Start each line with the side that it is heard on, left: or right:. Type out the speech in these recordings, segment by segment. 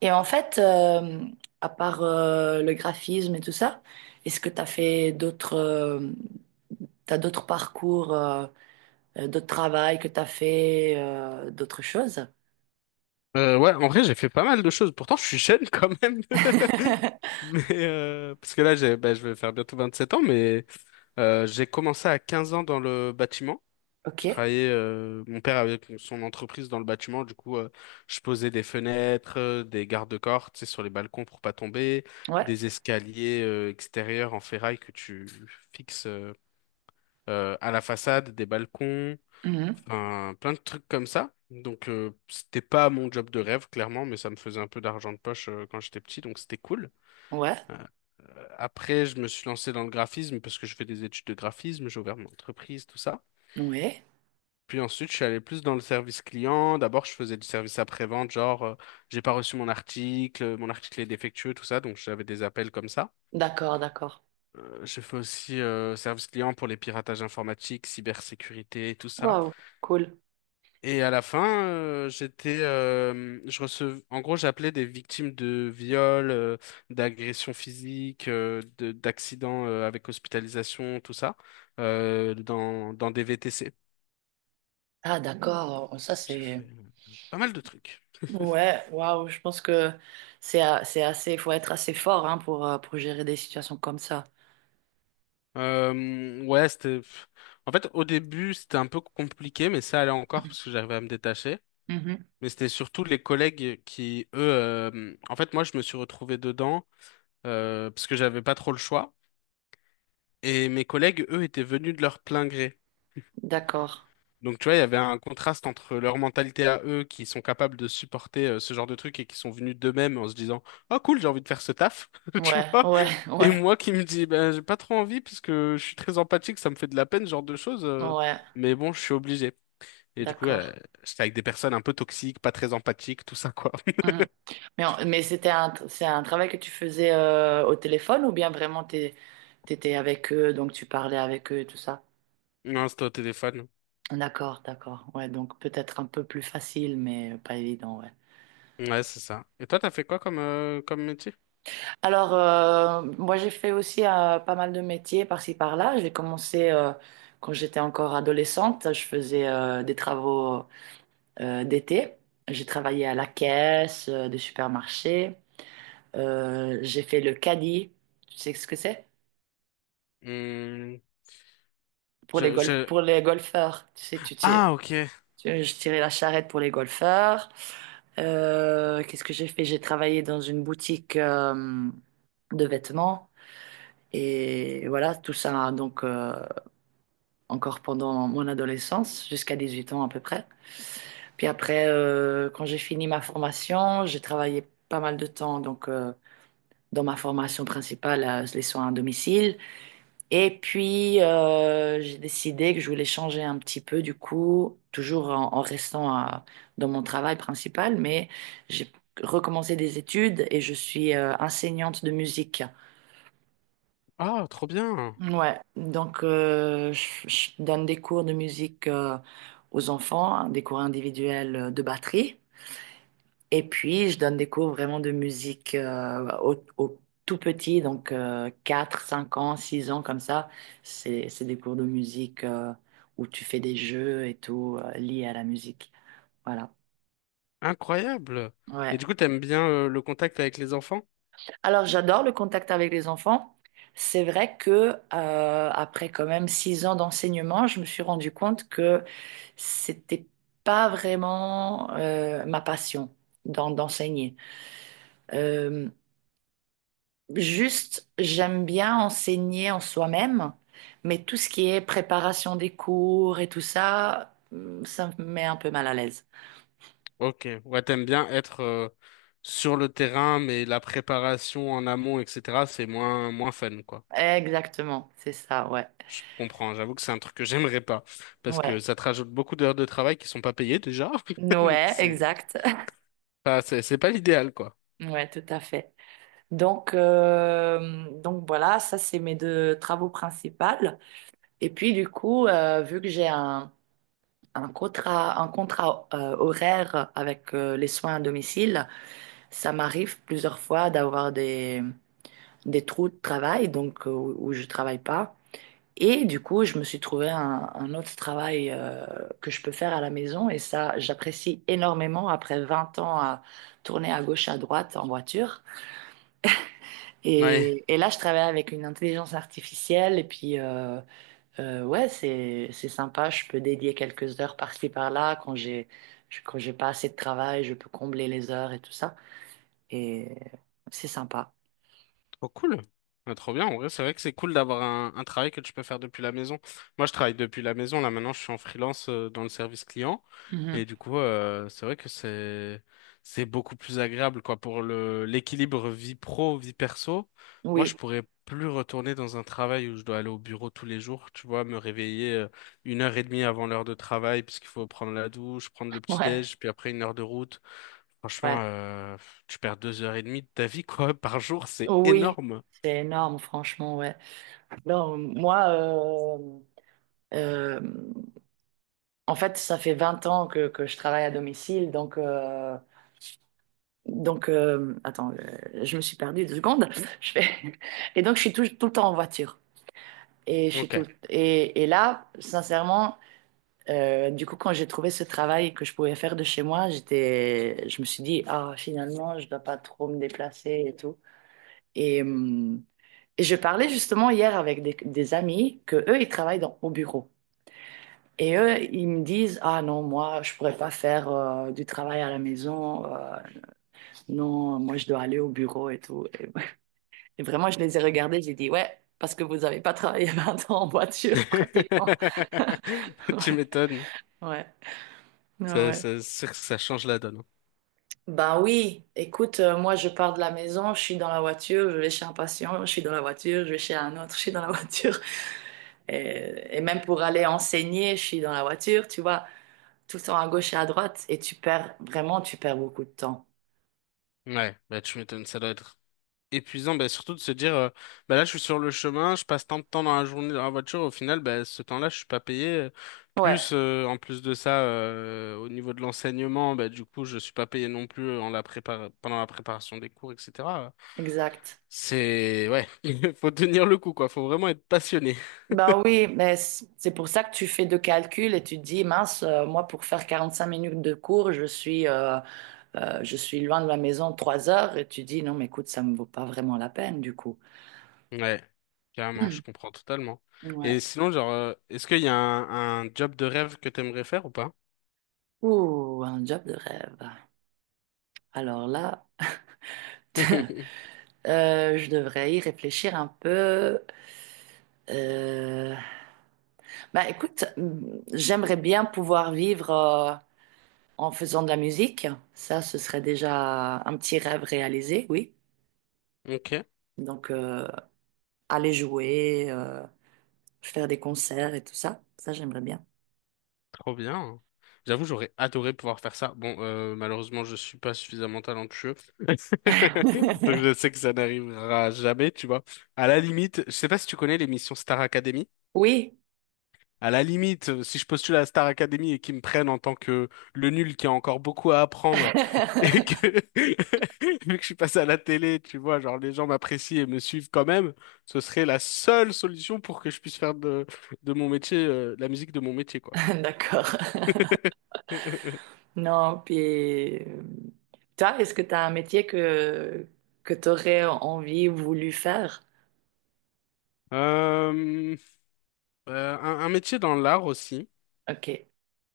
right: Et en fait, à part le graphisme et tout ça, est-ce que tu as fait d'autres t'as d'autres parcours, d'autres travail que tu as fait, d'autres choses?
left: Ouais, en vrai, j'ai fait pas mal de choses. Pourtant, je suis jeune quand même. Mais parce que là, bah, je vais faire bientôt 27 ans, mais j'ai commencé à 15 ans dans le bâtiment.
right: Ok.
left: Je travaillais, mon père avait son entreprise dans le bâtiment, du coup, je posais des fenêtres, des garde-corps, tu sais, sur les balcons pour pas tomber,
right: Ouais.
left: des escaliers extérieurs en ferraille que tu fixes à la façade, des balcons.
right: Mhm.
left: Enfin, plein de trucs comme ça. Donc, c'était pas mon job de rêve, clairement, mais ça me faisait un peu d'argent de poche quand j'étais petit, donc c'était cool.
right: Ouais,
left: Euh, Après, je me suis lancé dans le graphisme parce que je fais des études de graphisme, j'ai ouvert mon entreprise, tout ça.
right: ouais.
left: Puis ensuite, je suis allé plus dans le service client. D'abord, je faisais du service après-vente, genre, j'ai pas reçu mon article est défectueux, tout ça, donc j'avais des appels comme ça.
right: D'accord, d'accord.
left: J'ai fait aussi service client pour les piratages informatiques, cybersécurité, tout ça.
right: Waouh, cool.
left: Et à la fin, je recevais, en gros, j'appelais des victimes de viols, d'agressions physiques, d'accidents avec hospitalisation, tout ça, dans des VTC.
right: Ah, d'accord. Oh, ça
left: J'ai
right: c'est.
left: fait pas mal de trucs.
right: Ouais, waouh, je pense que c'est assez, il faut être assez fort, hein, pour gérer des situations comme ça.
left: Ouais, c'était. Pff. En fait, au début, c'était un peu compliqué, mais ça allait encore parce que j'arrivais à me détacher.
right: Mhm.
left: Mais c'était surtout les collègues qui, eux, en fait, moi, je me suis retrouvé dedans parce que j'avais pas trop le choix. Et mes collègues, eux, étaient venus de leur plein gré.
right: D'accord.
left: Donc, tu vois, il y avait un contraste entre leur mentalité à eux, qui sont capables de supporter ce genre de truc et qui sont venus d'eux-mêmes en se disant, « Oh cool, j'ai envie de faire ce taf », tu
right: Ouais,
left: vois.
right: ouais,
left: Et
right: ouais,
left: moi qui me dis, ben, j'ai pas trop envie parce que je suis très empathique, ça me fait de la peine, ce genre de choses,
right: ouais.
left: mais bon, je suis obligé. Et du coup,
right: D'accord.
left: j'étais avec des personnes un peu toxiques, pas très empathiques, tout ça, quoi.
right: Mhm. Mais, mais c'est un travail que tu faisais, au téléphone ou bien vraiment t'étais avec eux, donc tu parlais avec eux et tout ça?
left: Non, c'était au téléphone.
right: D'accord, d'accord. Ouais, donc peut-être un peu plus facile, mais pas évident, ouais.
left: Ouais, c'est ça. Et toi, t'as fait quoi comme métier?
right: Alors, moi, j'ai fait aussi, pas mal de métiers par-ci, par-là. J'ai commencé, quand j'étais encore adolescente. Je faisais, des travaux, d'été. J'ai travaillé à la caisse, des supermarchés. J'ai fait le caddie. Tu sais ce que c'est?
left: Hmm,
right: Pour
left: je, je...
right: pour les golfeurs. Tu sais, tu tires.
left: Ah, ok.
right: Je tirais la charrette pour les golfeurs. Qu'est-ce que j'ai fait? J'ai travaillé dans une boutique, de vêtements. Et voilà, tout ça, donc, encore pendant mon adolescence, jusqu'à 18 ans à peu près. Puis après, quand j'ai fini ma formation, j'ai travaillé pas mal de temps, donc, dans ma formation principale, les soins à domicile. Et puis, j'ai décidé que je voulais changer un petit peu, du coup, toujours en restant, dans mon travail principal, mais j'ai recommencé des études et je suis, enseignante de musique.
left: Ah, trop bien.
right: Ouais, donc, je donne des cours de musique, aux enfants, hein, des cours individuels, de batterie. Et puis, je donne des cours vraiment de musique, au tout petit, donc, 4, 5 ans, 6 ans, comme ça. C'est des cours de musique, où tu fais des jeux et tout, liés à la musique. Voilà.
left: Incroyable. Et
right: Ouais.
left: du coup, t'aimes bien le contact avec les enfants?
right: Alors, j'adore le contact avec les enfants. C'est vrai que, après quand même 6 ans d'enseignement, je me suis rendu compte que c'était pas vraiment, ma passion d'enseigner. Euh, Juste, j'aime bien enseigner en soi-même, mais tout ce qui est préparation des cours et tout ça, ça me met un peu mal à l'aise.
left: Ok. Ouais, t'aimes bien être sur le terrain, mais la préparation en amont, etc., c'est moins, moins fun, quoi.
right: Exactement, c'est ça, ouais.
left: Je comprends. J'avoue que c'est un truc que j'aimerais pas. Parce
right: Ouais.
left: que ça te rajoute beaucoup d'heures de travail qui sont pas payées déjà. Donc
right: Ouais, exact.
left: c'est pas l'idéal, quoi.
right: Ouais, tout à fait. Donc, voilà, ça c'est mes deux travaux principaux. Et puis du coup, vu que un contrat, un contrat, horaire avec, les soins à domicile, ça m'arrive plusieurs fois d'avoir des trous de travail, donc, où je travaille pas. Et du coup, je me suis trouvé un autre travail, que je peux faire à la maison. Et ça, j'apprécie énormément après 20 ans à tourner à gauche, à droite, en voiture.
left: Ouais.
right: Et là, je travaille avec une intelligence artificielle. Et puis, ouais, c'est sympa. Je peux dédier quelques heures par-ci, par-là. Quand j'ai pas assez de travail, je peux combler les heures et tout ça. Et c'est sympa.
left: Oh, cool. Ah, trop bien. En vrai, c'est vrai que c'est cool d'avoir un travail que tu peux faire depuis la maison. Moi, je travaille depuis la maison. Là, maintenant, je suis en freelance dans le service client.
right: Mhm.
left: Et du coup, c'est vrai que c'est beaucoup plus agréable, quoi, pour le l'équilibre vie pro, vie perso. Moi, je
right: Oui,
left: pourrais plus retourner dans un travail où je dois aller au bureau tous les jours, tu vois, me réveiller 1 heure et demie avant l'heure de travail, parce qu'il faut prendre la douche, prendre le
right: ouais,
left: petit-déj, puis après 1 heure de route.
right: ouais.
left: Franchement, tu perds 2 heures et demie de ta vie, quoi, par jour, c'est
right: Oui,
left: énorme.
right: c'est énorme, franchement, ouais. Non, moi, euh, en fait, ça fait 20 ans que je travaille à domicile, donc, attends, je me suis perdue 2 secondes. Je fais... Et donc, je suis tout le temps en voiture. Et, je suis tout
left: Ok.
right: le- et là, sincèrement, du coup, quand j'ai trouvé ce travail que je pouvais faire de chez moi, je me suis dit, ah, finalement, je ne dois pas trop me déplacer et tout. Et, hum, Et je parlais justement hier avec des amis que eux, ils travaillent au bureau. Et eux, ils me disent, ah non, moi, je pourrais pas faire, du travail à la maison. Non, moi, je dois aller au bureau et tout. Et, et vraiment, je les ai regardés, j'ai dit, ouais, parce que vous avez pas travaillé 20 ans en voiture, pratiquement.
left: Tu
right: Ouais,
left: m'étonnes.
right: ouais, ouais, ouais.
left: C'est sûr que ça change la donne.
right: Ben oui, écoute, moi, je pars de la maison, je suis dans la voiture, je vais chez un patient, je suis dans la voiture, je vais chez un autre, je suis dans la voiture. Et même pour aller enseigner, je suis dans la voiture, tu vois, tout le temps à gauche et à droite, et tu perds, vraiment, tu perds beaucoup de temps.
left: Ouais, bah tu m'étonnes, ça doit être épuisant, bah, surtout de se dire, bah là je suis sur le chemin, je passe tant de temps dans la journée dans la voiture, au final, bah, ce temps-là je suis pas payé.
right: Ouais,
left: Plus en plus de ça, au niveau de l'enseignement, bah, du coup je suis pas payé non plus pendant la préparation des cours, etc.
right: exact.
left: C'est ouais, faut tenir le coup quoi, faut vraiment être passionné.
right: Ben oui, mais c'est pour ça que tu fais deux calculs et tu te dis, mince, moi, pour faire 45 minutes de cours, je suis loin de la maison 3 heures, et tu dis, non, mais écoute, ça me vaut pas vraiment la peine, du coup.
left: Ouais, carrément, je comprends totalement. Et
right: Ouais.
left: sinon, genre, est-ce qu'il y a un job de rêve que t'aimerais faire ou pas?
right: Ouh, un job de rêve. Alors là, je devrais y réfléchir un peu. Euh, Bah écoute, j'aimerais bien pouvoir vivre, en faisant de la musique. Ça, ce serait déjà un petit rêve réalisé, oui.
left: Ok,
right: Donc, aller jouer, faire des concerts et tout ça, ça, j'aimerais bien.
left: trop bien. J'avoue, j'aurais adoré pouvoir faire ça. Bon, malheureusement, je suis pas suffisamment talentueux. Donc je sais que ça n'arrivera jamais, tu vois. À la limite, je sais pas si tu connais l'émission Star Academy.
right: Oui.
left: À la limite, si je postule à la Star Academy et qu'ils me prennent en tant que le nul qui a encore beaucoup à apprendre et que vu que je suis passé à la télé, tu vois, genre les gens m'apprécient et me suivent quand même, ce serait la seule solution pour que je puisse faire de mon métier, la musique de mon métier, quoi.
right: D'accord. Non, puis, toi, est-ce que tu as un métier que tu aurais envie ou voulu faire?
left: Euh, un métier dans l'art aussi.
right: Ok.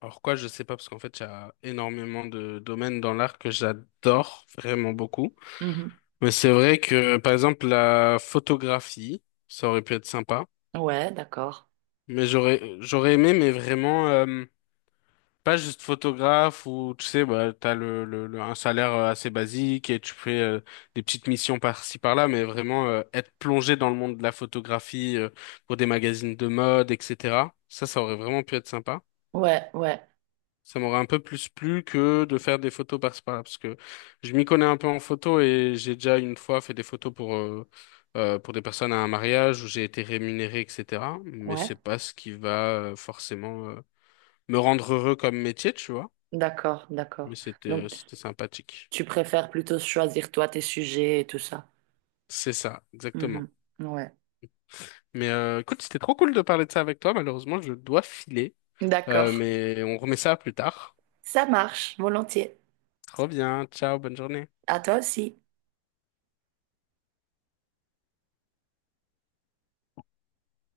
left: Alors quoi, je sais pas parce qu'en fait, il y a énormément de domaines dans l'art que j'adore vraiment beaucoup.
right: Mhm.
left: Mais c'est vrai que, par exemple, la photographie, ça aurait pu être sympa.
right: Ouais, d'accord.
left: Mais j'aurais aimé, mais vraiment, pas juste photographe où, tu sais, bah, t'as un salaire assez basique et tu fais des petites missions par-ci, par-là, mais vraiment être plongé dans le monde de la photographie pour des magazines de mode, etc. Ça aurait vraiment pu être sympa.
right: Ouais, ouais,
left: Ça m'aurait un peu plus plu que de faire des photos par-ci par-là, parce que je m'y connais un peu en photo et j'ai déjà une fois fait des photos pour des personnes à un mariage où j'ai été rémunéré, etc. Mais
right: ouais.
left: c'est pas ce qui va forcément me rendre heureux comme métier, tu vois.
right: D'accord, d'accord.
left: Mais c'était euh,
right: Donc,
left: c'était sympathique.
right: tu préfères plutôt choisir toi tes sujets et tout ça.
left: C'est ça, exactement.
right: Mhm. Ouais.
left: Mais écoute, c'était trop cool de parler de ça avec toi. Malheureusement, je dois filer.
right: D'accord.
left: Mais on remet ça plus tard.
right: Ça marche, volontiers.
left: Trop bien. Ciao, bonne journée.
right: À toi aussi.